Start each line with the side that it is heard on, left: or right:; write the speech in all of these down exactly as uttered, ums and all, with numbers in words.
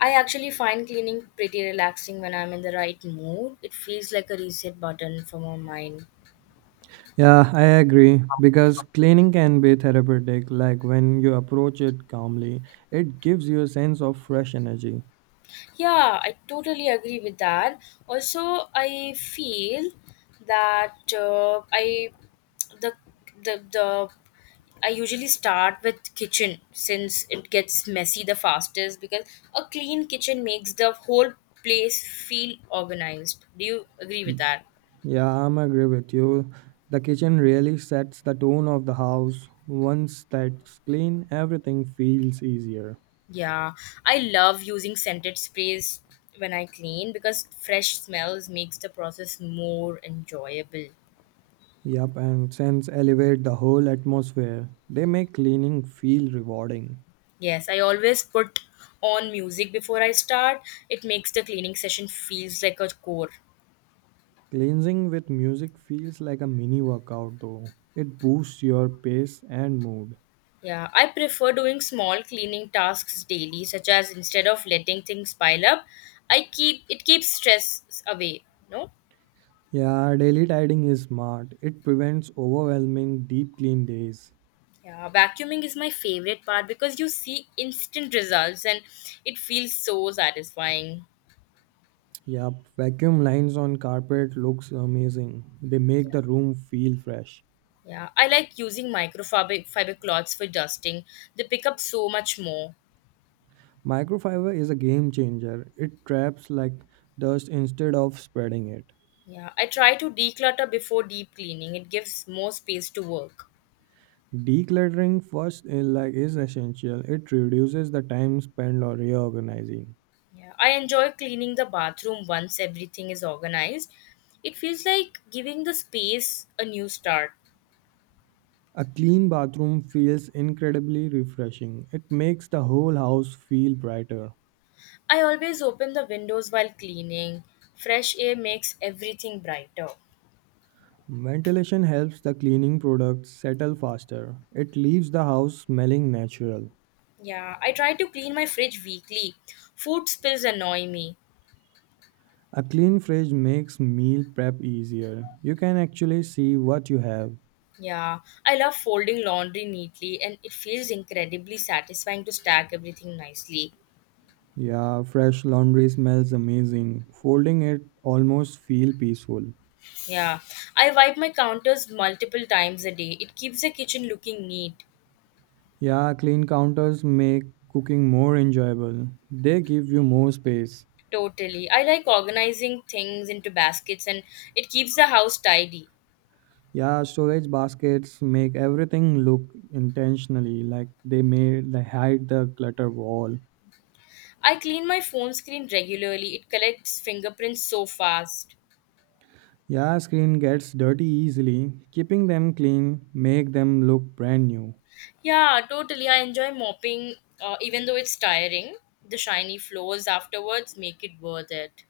left: I actually find cleaning pretty relaxing when I'm in the right mood. It feels like a reset button for my mind.
right: Yeah, I agree. Because cleaning can be therapeutic, like when you approach it calmly, it gives you a sense of fresh energy.
left: Yeah, I totally agree with that. Also, I feel that uh, I the the the I usually start with kitchen since it gets messy the fastest because a clean kitchen makes the whole place feel organized. Do you agree with that?
right: Yeah, I'm agree with you. The kitchen really sets the tone of the house. Once that's clean, everything feels easier.
left: Yeah, I love using scented sprays when I clean because fresh smells makes the process more enjoyable.
right: Yep, and scents elevate the whole atmosphere. They make cleaning feel rewarding.
left: Yes, I always put on music before I start. It makes the cleaning session feels like a chore.
right: Cleansing with music feels like a mini workout though. It boosts your pace and mood.
left: Yeah, I prefer doing small cleaning tasks daily, such as instead of letting things pile up, I keep it keeps stress away. No,
right: Yeah, daily tidying is smart. It prevents overwhelming deep clean days.
left: yeah, vacuuming is my favorite part because you see instant results and it feels so satisfying.
right: Yep, vacuum lines on carpet looks amazing. They make the room feel fresh.
left: Yeah, I like using microfiber fiber cloths for dusting. They pick up so much more.
right: Microfiber is a game changer. It traps like dust instead of spreading it.
left: Yeah, I try to declutter before deep cleaning. It gives more space to work.
right: Decluttering first is like is essential. It reduces the time spent on reorganizing.
left: Yeah, I enjoy cleaning the bathroom once everything is organized. It feels like giving the space a new start.
right: A clean bathroom feels incredibly refreshing. It makes the whole house feel brighter.
left: I always open the windows while cleaning. Fresh air makes everything brighter.
right: Ventilation helps the cleaning products settle faster. It leaves the house smelling natural.
left: Yeah, I try to clean my fridge weekly. Food spills annoy me.
right: A clean fridge makes meal prep easier. You can actually see what you have.
left: Yeah, I love folding laundry neatly and it feels incredibly satisfying to stack everything nicely.
right: Yeah, fresh laundry smells amazing. Folding it almost feel peaceful.
left: Yeah, I wipe my counters multiple times a day. It keeps the kitchen looking neat.
right: Yeah, clean counters make cooking more enjoyable. They give you more space.
left: Totally. I like organizing things into baskets and it keeps the house tidy.
right: Yeah, storage baskets make everything look intentionally like they made they hide the clutter wall.
left: I clean my phone screen regularly. It collects fingerprints so fast.
right: Yeah, screen gets dirty easily. Keeping them clean make them look brand new.
left: Yeah, totally. I enjoy mopping uh, even though it's tiring. The shiny floors afterwards make it worth it.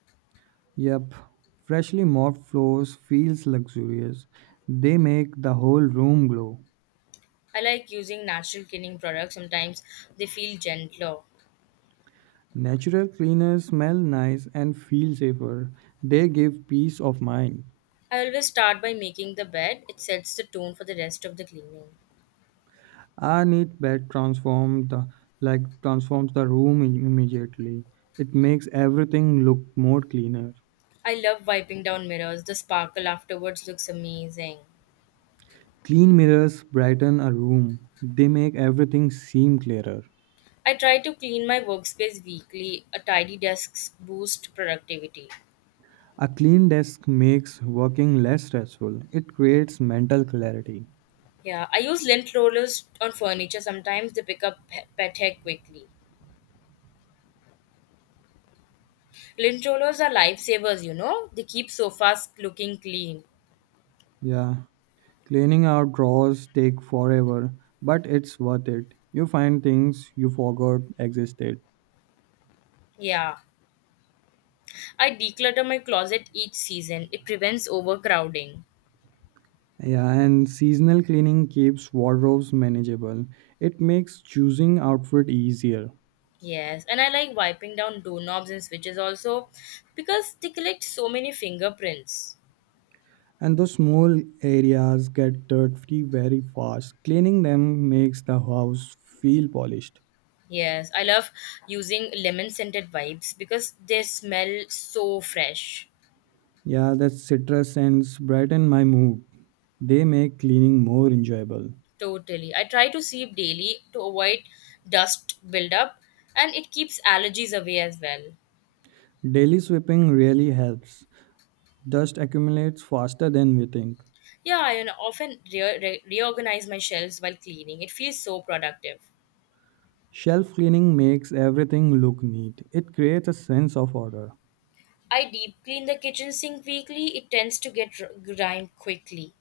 right: Yep, freshly mopped floors feels luxurious. They make the whole room glow.
left: I like using natural cleaning products. Sometimes they feel gentler.
right: Natural cleaners smell nice and feel safer. They give peace of mind.
left: I always start by making the bed. It sets the tone for the rest of the cleaning.
right: Our neat bed transformed the, like transforms the room im- immediately. It makes everything look more cleaner.
left: I love wiping down mirrors. The sparkle afterwards looks amazing.
right: Clean mirrors brighten a room. They make everything seem clearer.
left: I try to clean my workspace weekly. A tidy desk boosts productivity.
right: A clean desk makes working less stressful. It creates mental clarity.
left: Yeah, I use lint rollers on furniture. Sometimes they pick up pe- pet hair quickly. Lint rollers are lifesavers, you know. They keep sofas looking clean.
right: Yeah, cleaning out drawers take forever, but it's worth it. You find things you forgot existed.
left: Yeah. I declutter my closet each season. It prevents overcrowding.
right: Yeah, and seasonal cleaning keeps wardrobes manageable. It makes choosing outfit easier.
left: Yes, and I like wiping down doorknobs and switches also because they collect so many fingerprints.
right: And those small areas get dirty very fast. Cleaning them makes the house feel polished.
left: Yes, I love using lemon scented wipes because they smell so fresh.
right: Yeah, that citrus scents brighten my mood. They make cleaning more enjoyable.
left: Totally. I try to sweep daily to avoid dust buildup and it keeps allergies away as well.
right: Daily sweeping really helps. Dust accumulates faster than we think.
left: Yeah, I you know, often re- re- reorganize my shelves while cleaning. It feels so productive.
right: Shelf cleaning makes everything look neat. It creates a sense of order.
left: I deep clean the kitchen sink weekly. It tends to get r- grime quickly.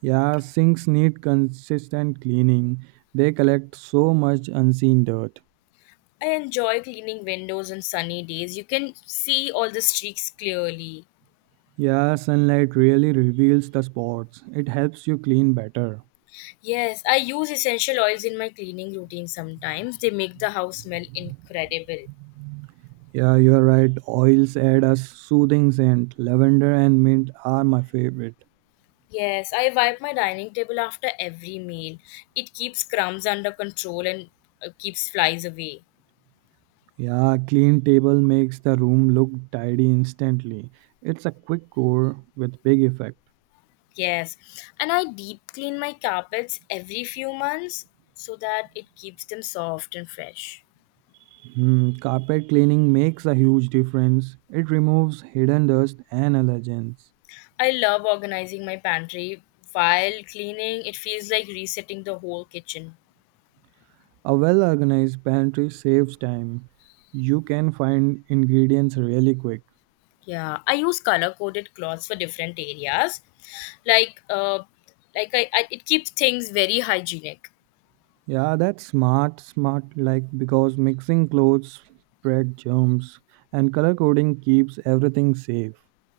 right: Yeah, sinks need consistent cleaning. They collect so much unseen dirt.
left: I enjoy cleaning windows on sunny days. You can see all the streaks clearly.
right: Yeah, sunlight really reveals the spots. It helps you clean better.
left: Yes, I use essential oils in my cleaning routine sometimes. They make the house smell incredible.
right: Yeah, you're right. Oils add a soothing scent. Lavender and mint are my favorite.
left: Yes, I wipe my dining table after every meal. It keeps crumbs under control and uh, keeps flies away.
right: Yeah, clean table makes the room look tidy instantly. It's a quick core with big effect.
left: Yes, and I deep clean my carpets every few months so that it keeps them soft and fresh.
right: Hmm, carpet cleaning makes a huge difference. It removes hidden dust and allergens.
left: I love organizing my pantry while cleaning. It feels like resetting the whole kitchen.
right: A well organized pantry saves time. You can find ingredients really quick.
left: Yeah, I use color coded cloths for different areas. Like uh like I, I it keeps things very hygienic.
right: Yeah, that's smart, smart like because mixing clothes spread germs and color coding keeps everything safe.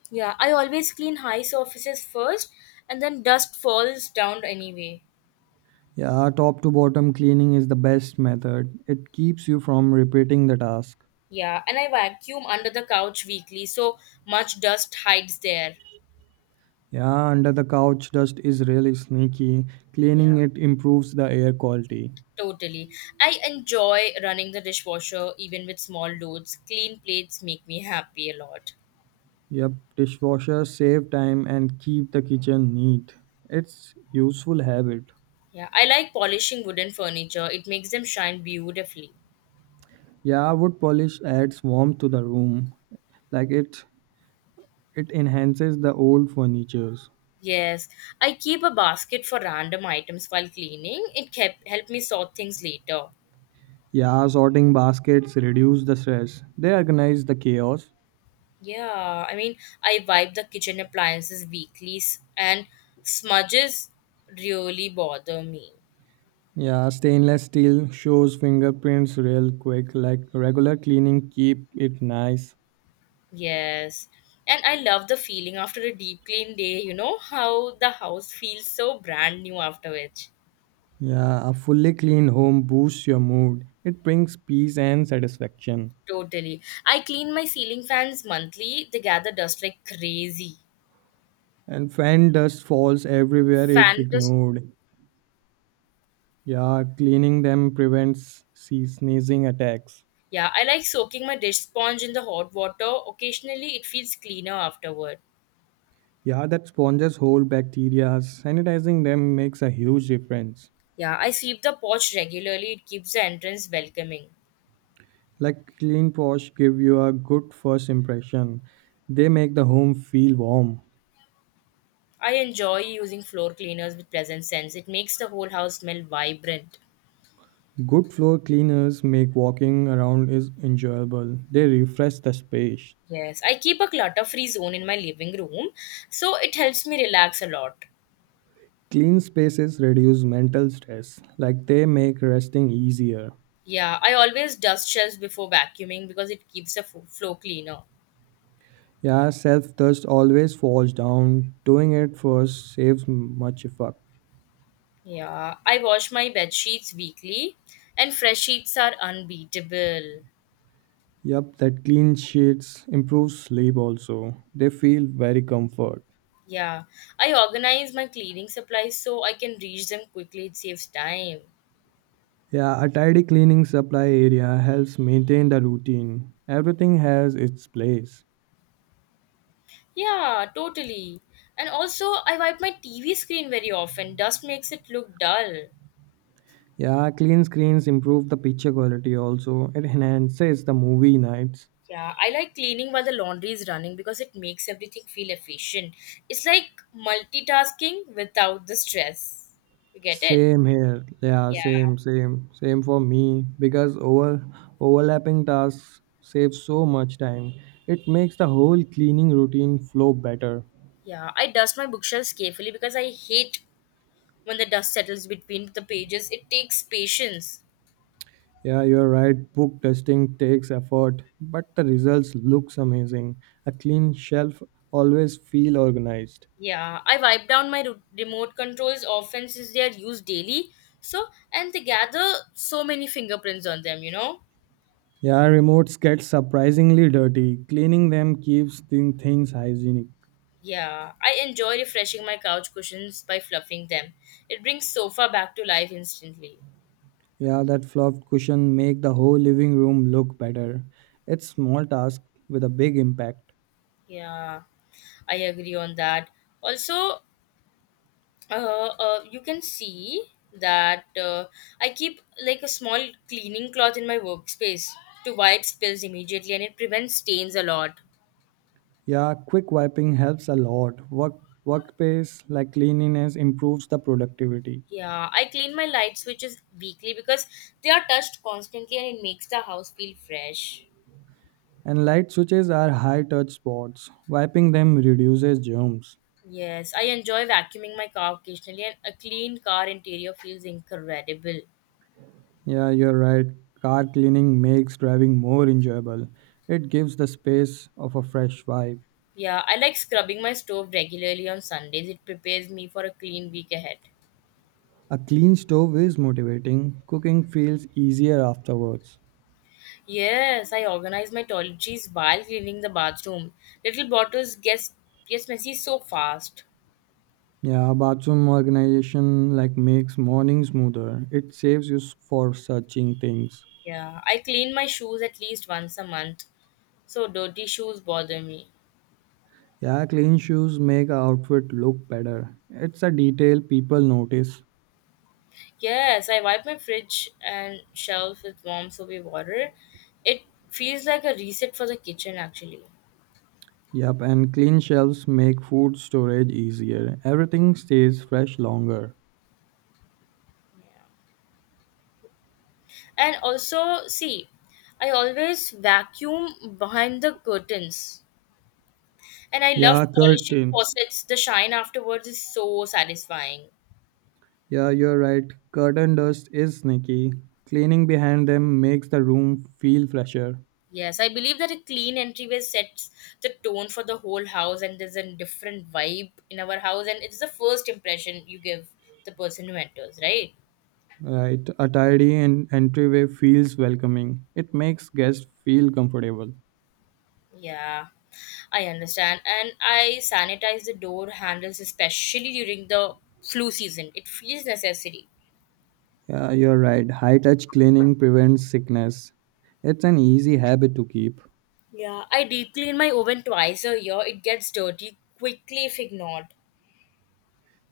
left: Yeah, I always clean high surfaces first and then dust falls down anyway.
right: Yeah, top to bottom cleaning is the best method. It keeps you from repeating the task.
left: Yeah, and I vacuum under the couch weekly so much dust hides there.
right: Yeah, under the couch dust is really sneaky.
left: Yeah.
right: Cleaning it improves the air quality.
left: Totally. I enjoy running the dishwasher even with small loads. Clean plates make me happy a lot.
right: Yep, dishwasher save time and keep the kitchen neat. It's useful habit.
left: Yeah, I like polishing wooden furniture. It makes them shine beautifully.
right: Yeah, wood polish adds warmth to the room. Like it It enhances the old furnitures.
left: Yes, I keep a basket for random items while cleaning. It kept help me sort things later.
right: Yeah, sorting baskets reduce the stress. They organize the chaos.
left: Yeah, I mean, I wipe the kitchen appliances weekly s- and smudges really bother me.
right: Yeah, stainless steel shows fingerprints real quick. Like regular cleaning keep it nice.
left: Yes. And I love the feeling after a deep clean day, you know, how the house feels so brand new after which.
right: Yeah, a fully clean home boosts your mood. It brings peace and satisfaction.
left: Totally. I clean my ceiling fans monthly. They gather dust like crazy.
right: And fan dust falls everywhere if
left: Fan dust.
right: ignored. Yeah, cleaning them prevents sea sneezing attacks.
left: Yeah, I like soaking my dish sponge in the hot water. Occasionally, it feels cleaner afterward.
right: Yeah, that sponges hold bacteria. Sanitizing them makes a huge difference.
left: Yeah, I sweep the porch regularly. It keeps the entrance welcoming.
right: Like clean paws give you a good first impression. They make the home feel warm.
left: I enjoy using floor cleaners with pleasant scents. It makes the whole house smell vibrant.
right: Good floor cleaners make walking around is enjoyable. They refresh the space.
left: Yes, I keep a clutter free zone in my living room, so it helps me relax a lot.
right: Clean spaces reduce mental stress. Like they make resting easier.
left: Yeah, I always dust shelves before vacuuming because it keeps the fo- floor cleaner.
right: Yeah, self dust always falls down. Doing it first saves much effort.
left: Yeah, I wash my bed sheets weekly, and fresh sheets are unbeatable.
right: Yep, that clean sheets improves sleep also. They feel very comfort.
left: Yeah, I organize my cleaning supplies so I can reach them quickly, it saves time.
right: Yeah, a tidy cleaning supply area helps maintain the routine. Everything has its place.
left: Yeah, totally. And also, I wipe my T V screen very often. Dust makes it look dull.
right: Yeah, clean screens improve the picture quality also. It enhances the movie nights.
left: Yeah, I like cleaning while the laundry is running because it makes everything feel efficient. It's like multitasking without the stress. You get it?
right: Same here. Yeah,
left: Yeah.
right: same, same, same for me because over overlapping tasks save so much time. It makes the whole cleaning routine flow better.
left: Yeah, I dust my bookshelves carefully because I hate when the dust settles between the pages. It takes patience.
right: Yeah, you're right. Book testing takes effort, but the results looks amazing. A clean shelf always feel organized.
left: Yeah, I wipe down my ro- remote controls often since they are used daily. So, and they gather so many fingerprints on them, you know?
right: Yeah, remotes get surprisingly dirty. Cleaning them keeps the things hygienic.
left: Yeah, I enjoy refreshing my couch cushions by fluffing them. It brings sofa back to life instantly.
right: Yeah, that fluffed cushion make the whole living room look better. It's small task with a big impact.
left: Yeah, I agree on that. Also, uh, uh, you can see that uh, I keep like a small cleaning cloth in my workspace to wipe spills immediately and it prevents stains a lot.
right: Yeah, quick wiping helps a lot. Work workplace like cleanliness improves the productivity.
left: Yeah, I clean my light switches weekly because they are touched constantly and it makes the house feel fresh.
right: And light switches are high touch spots. Wiping them reduces germs.
left: Yes, I enjoy vacuuming my car occasionally, and a clean car interior feels incredible.
right: Yeah, you're right. Car cleaning makes driving more enjoyable. It gives the space of a fresh vibe.
left: Yeah, I like scrubbing my stove regularly on Sundays. It prepares me for a clean week ahead.
right: A clean stove is motivating. Cooking feels easier afterwards.
left: Yes, I organize my toiletries while cleaning the bathroom. Little bottles gets gets messy so fast.
right: Yeah, bathroom organization like makes morning smoother. It saves you s- for searching things.
left: Yeah, I clean my shoes at least once a month, so dirty shoes bother me.
right: Yeah, clean shoes make a outfit look better. It's a detail people notice.
left: Yes, I wipe my fridge and shelf with warm soapy water. It feels like a reset for the kitchen actually.
right: Yep, and clean shelves make food storage easier. Everything stays fresh longer.
left: And also, see, I always vacuum behind the curtains. And I love
right: Yeah,
left: polishing
right: curtain.
left: faucets. The shine afterwards is so satisfying.
right: Yeah, you're right. Curtain dust is sneaky. Cleaning behind them makes the room feel fresher.
left: Yes, I believe that a clean entryway sets the tone for the whole house and there's a different vibe in our house and it's the first impression you give the person who enters, right?
right: Right, a tidy and entryway feels welcoming. It makes guests feel comfortable.
left: Yeah, I understand. And I sanitize the door handles especially during the flu season. It feels necessary.
right: Yeah, you're right. High touch cleaning prevents sickness. It's an easy habit to keep.
left: Yeah, I deep clean my oven twice a year. It gets dirty quickly if ignored.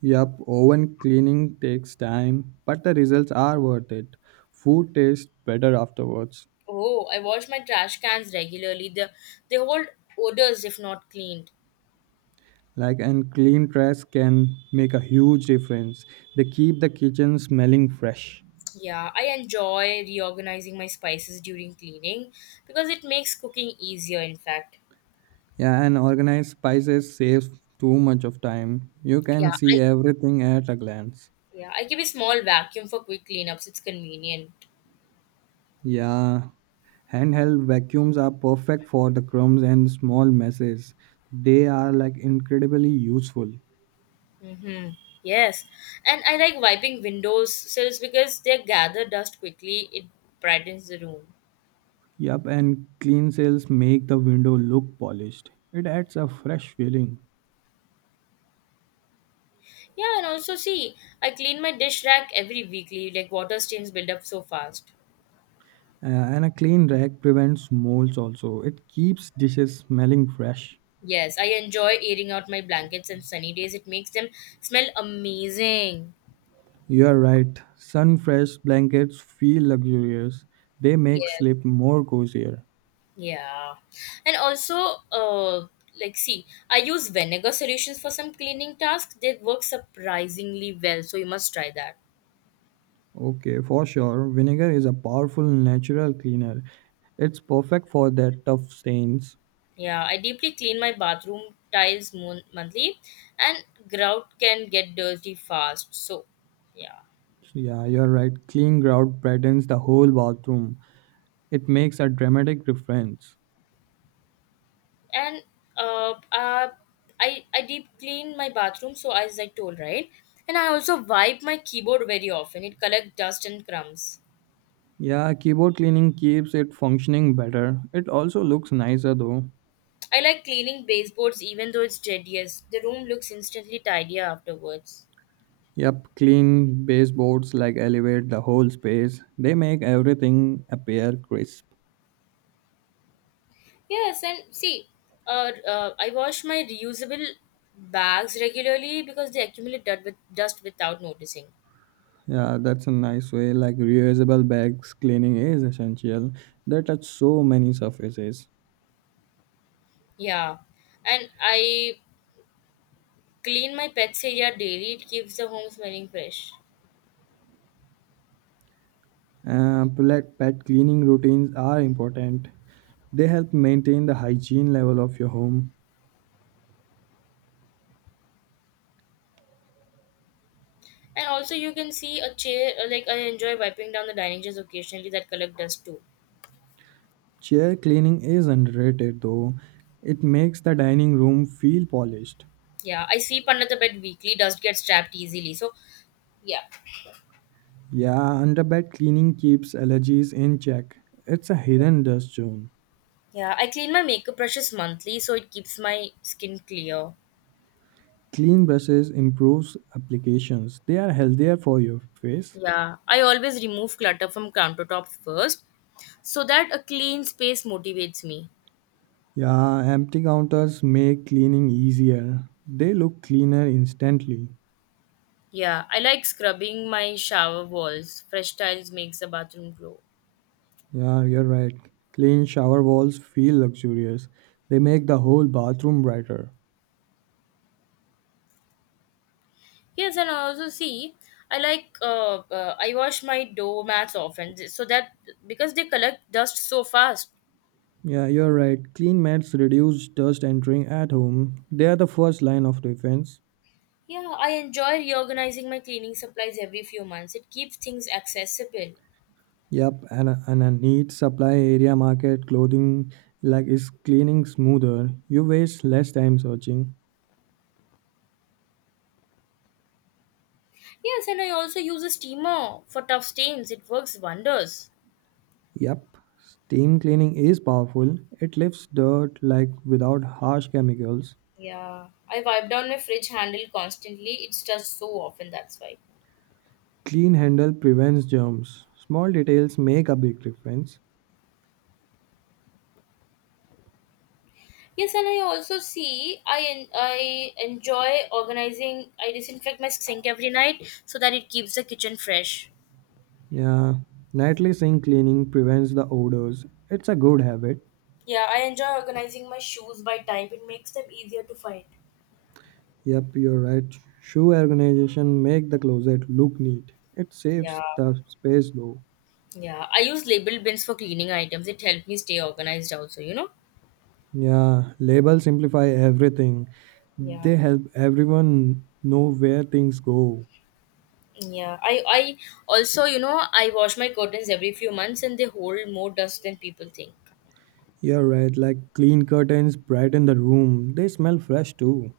right: Yup, oven cleaning takes time, but the results are worth it. Food tastes better afterwards.
left: Oh, I wash my trash cans regularly. They, they hold odors if not cleaned.
right: Like, and clean trash can make a huge difference. They keep the kitchen smelling fresh.
left: Yeah, I enjoy reorganizing my spices during cleaning because it makes cooking easier, in fact.
right: Yeah, and organized spices saves too much of time. You
left: Yeah,
right: can
left: I,
right: see everything at a glance.
left: yeah, I keep a small vacuum for quick cleanups. It's convenient.
right: Yeah, handheld vacuums are perfect for the crumbs and small messes. They are like incredibly useful.
left: Mm-hmm. Yes, and I like wiping windows sills because they gather dust quickly. It brightens the room.
right: Yup, and clean shells make the window look polished. It adds a fresh feeling.
left: Yeah, and also see, I clean my dish rack every weekly. Like water stains build up so fast.
right: Uh, and a clean rack prevents molds also. It keeps dishes smelling fresh.
left: Yes, I enjoy airing out my blankets on sunny days. It makes them smell amazing.
right: You are right. Sun fresh blankets feel luxurious. They make
left: Yes,
right: sleep more cozier.
left: yeah, and also, uh, like see, I use vinegar solutions for some cleaning tasks. They work surprisingly well, so you must try that.
right: Okay, for sure. Vinegar is a powerful natural cleaner. It's perfect for that tough stains.
left: Yeah, I deeply clean my bathroom tiles mon- monthly, and grout can get dirty fast. So, yeah.
right: Yeah, you're right. Clean grout brightens the whole bathroom. It makes a dramatic difference.
left: And uh, uh, I I deep clean my bathroom, so as I told right, and I also wipe my keyboard very often. It collects dust and crumbs.
right: Yeah, keyboard cleaning keeps it functioning better. It also looks nicer though.
left: I like cleaning baseboards even though it's tedious. The room looks instantly tidier afterwards.
right: Yep, clean baseboards like elevate the whole space. They make everything appear crisp.
left: Yes, and see, uh, uh, I wash my reusable bags regularly because they accumulate dirt with dust without noticing.
right: Yeah, that's a nice way. Like reusable bags cleaning is essential. They touch so many surfaces.
left: Yeah, and I clean my pets area daily. It keeps the home smelling fresh.
right: Uh, pet pet cleaning routines are important. They help maintain the hygiene level of your home.
left: And also, you can see a chair. uh, Like I enjoy wiping down the dining chairs occasionally that collect dust too.
right: Chair cleaning is underrated though. It makes the dining room feel polished.
left: Yeah, I sweep under the bed weekly. Dust gets trapped easily. So, yeah,
right: Yeah, underbed cleaning keeps allergies in check. It's a hidden dust zone.
left: yeah. I clean my makeup brushes monthly, so it keeps my skin clear.
right: Clean brushes improves applications. They are healthier for your face.
left: Yeah, I always remove clutter from countertop first, so that a clean space motivates me.
right: Yeah, empty counters make cleaning easier. They look cleaner instantly.
left: Yeah, I like scrubbing my shower walls. Fresh tiles makes the bathroom glow.
right: Yeah, you're right. Clean shower walls feel luxurious. They make the whole bathroom brighter.
left: Yes, and also see, I like uh, uh, I wash my doormats often, so that because they collect dust so fast.
right: Yeah, you're right. Clean mats reduce dust entering at home. They are the first line of defense.
left: Yeah, I enjoy reorganizing my cleaning supplies every few months. It keeps things accessible.
right: Yep, and a, and a neat supply area market clothing like is cleaning smoother. You waste less time searching.
left: Yes, and I also use a steamer for tough stains. It works wonders.
right: Yep, steam cleaning is powerful. It lifts dirt like without harsh chemicals.
left: Yeah, I wipe down my fridge handle constantly. It's just so often, that's why.
right: Clean handle prevents germs. Small details make a big difference.
left: Yes, and I also see I en- I enjoy organizing. I disinfect my sink every night so that it keeps the kitchen fresh.
right: Yeah, nightly sink cleaning prevents the odors. It's a good habit.
left: Yeah, I enjoy organizing my shoes by type. It makes them easier to find.
right: Yep, you're right. Shoe organization make the closet look neat. It
left: Yeah,
right: saves the space though.
left: yeah. I use label bins for cleaning items. It helped me stay organized also, you know?
right: Yeah, labels simplify everything.
left: Yeah.
right: They help everyone know where things go.
left: Yeah. I, I also, you know, I wash my curtains every few months and they hold more dust than people think.
right: You're right, like clean curtains brighten the room. They smell fresh too.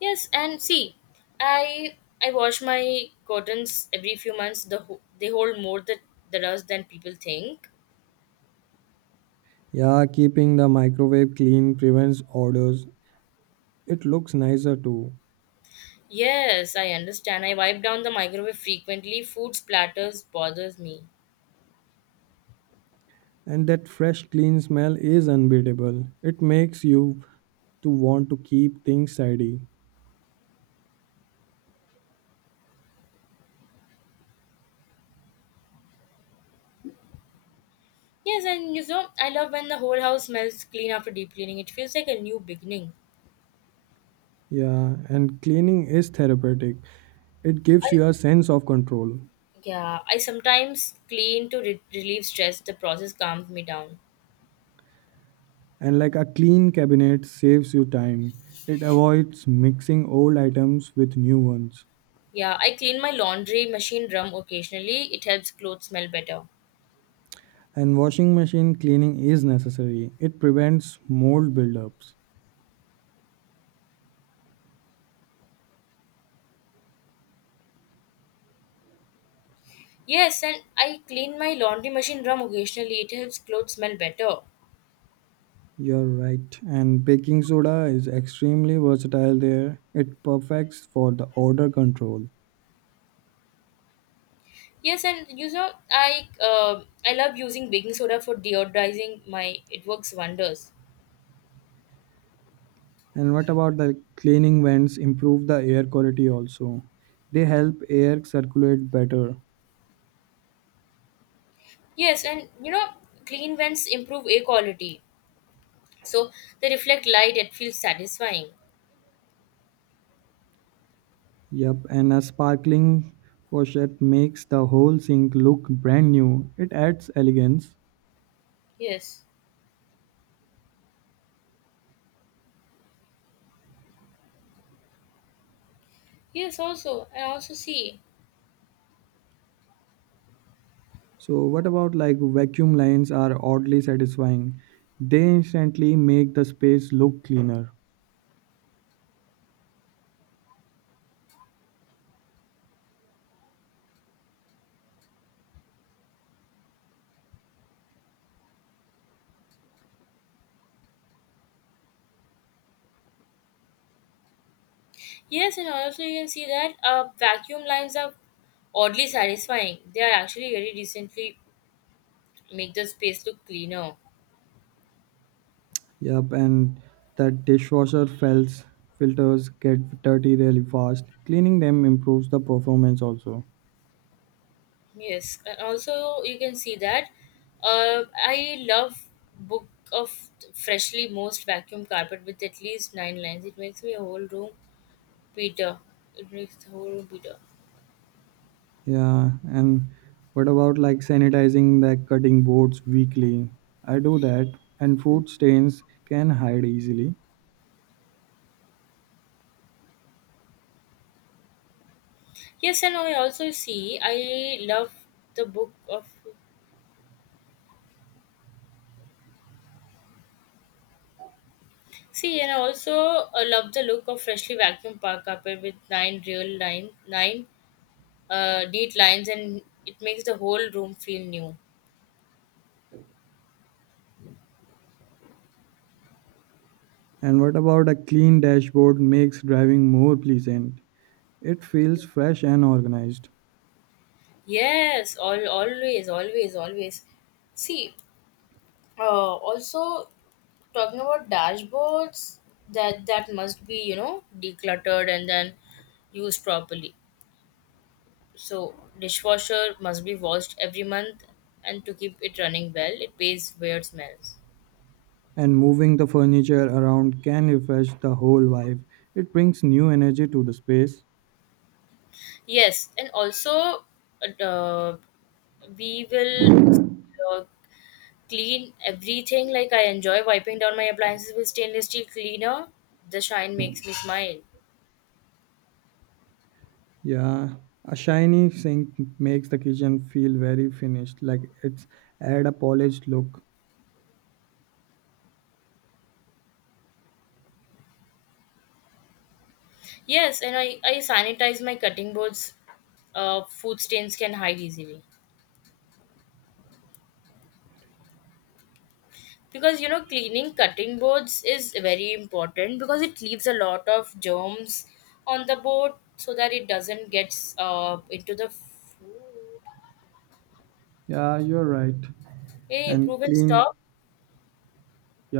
left: Yes, and see, I I wash my curtains every few months. The ho- they hold more the, the dust than people think.
right: Yeah, keeping the microwave clean prevents odors. It looks nicer too.
left: Yes, I understand. I wipe down the microwave frequently. Food splatters bothers me.
right: And that fresh clean smell is unbeatable. It makes you to want to keep things tidy.
left: Yes, and you know, I love when the whole house smells clean after deep cleaning. It feels like a new beginning.
right: Yeah, and cleaning is therapeutic. It gives
left: I,
right: you a sense of control.
left: yeah, I sometimes clean to re- relieve stress. The process calms me down.
right: And like a clean cabinet saves you time. It avoids mixing old items with new ones.
left: Yeah, I clean my laundry machine drum occasionally. It helps clothes smell better.
right: And washing machine cleaning is necessary. It prevents mold buildups.
left: Yes, and I clean my laundry machine drum occasionally. It helps clothes smell better.
right: You're right. And baking soda is extremely versatile there. It perfects for the odor control.
left: Yes, and you know, I uh, I love using baking soda for deodorizing my. It works wonders.
right: And what about the cleaning vents improve the air quality also? They help air circulate better.
left: Yes, and you know, clean vents improve air quality. So they reflect light and feel satisfying.
right: Yep, and a sparkling faucet makes the whole sink look brand new. It adds elegance.
left: Yes. Yes, also. I also see.
right: So, what about like vacuum lines are oddly satisfying? They instantly make the space look cleaner.
left: Yes, and also you can see that uh, vacuum lines are oddly satisfying. They are actually very decently make the space look cleaner.
right: Yep, and that dishwasher felts filters get dirty really fast. Cleaning them improves the performance also.
left: Yes. And also you can see that uh, I love book of freshly moist vacuum carpet with at least nine lines. It makes me a whole room Peter. It makes the whole room Peter.
right: Yeah, and what about like sanitizing the cutting boards weekly? I do that, and food stains can hide easily.
left: Yes, and I also see I love the book of. See, and I also uh, love the look of freshly vacuum park carpet with nine real line, nine uh, neat lines, and it makes the whole room feel new.
right: And what about a clean dashboard makes driving more pleasant? It feels fresh and organized.
left: Yes, all always, always, always. See, uh, also talking about dashboards, that that must be you know decluttered and then used properly. So dishwasher must be washed every month, and to keep it running well, it pays weird smells.
right: And moving the furniture around can refresh the whole vibe. It brings new energy to the space.
left: Yes, and also uh, we will uh, clean everything. Like I enjoy wiping down my appliances with stainless steel cleaner. The shine makes me smile.
right: Yeah, a shiny sink makes the kitchen feel very finished, like it's add a polished look.
left: Yes, and I, I sanitize my cutting boards. Uh, food stains can hide easily. Because you know, cleaning cutting boards is very important because it leaves a lot of germs on the board so that it doesn't get uh, into the food.
right: Yeah, you're right.
left: Hey,
right: And
left: prove and
right: clean,
left: stop.
right: yeah.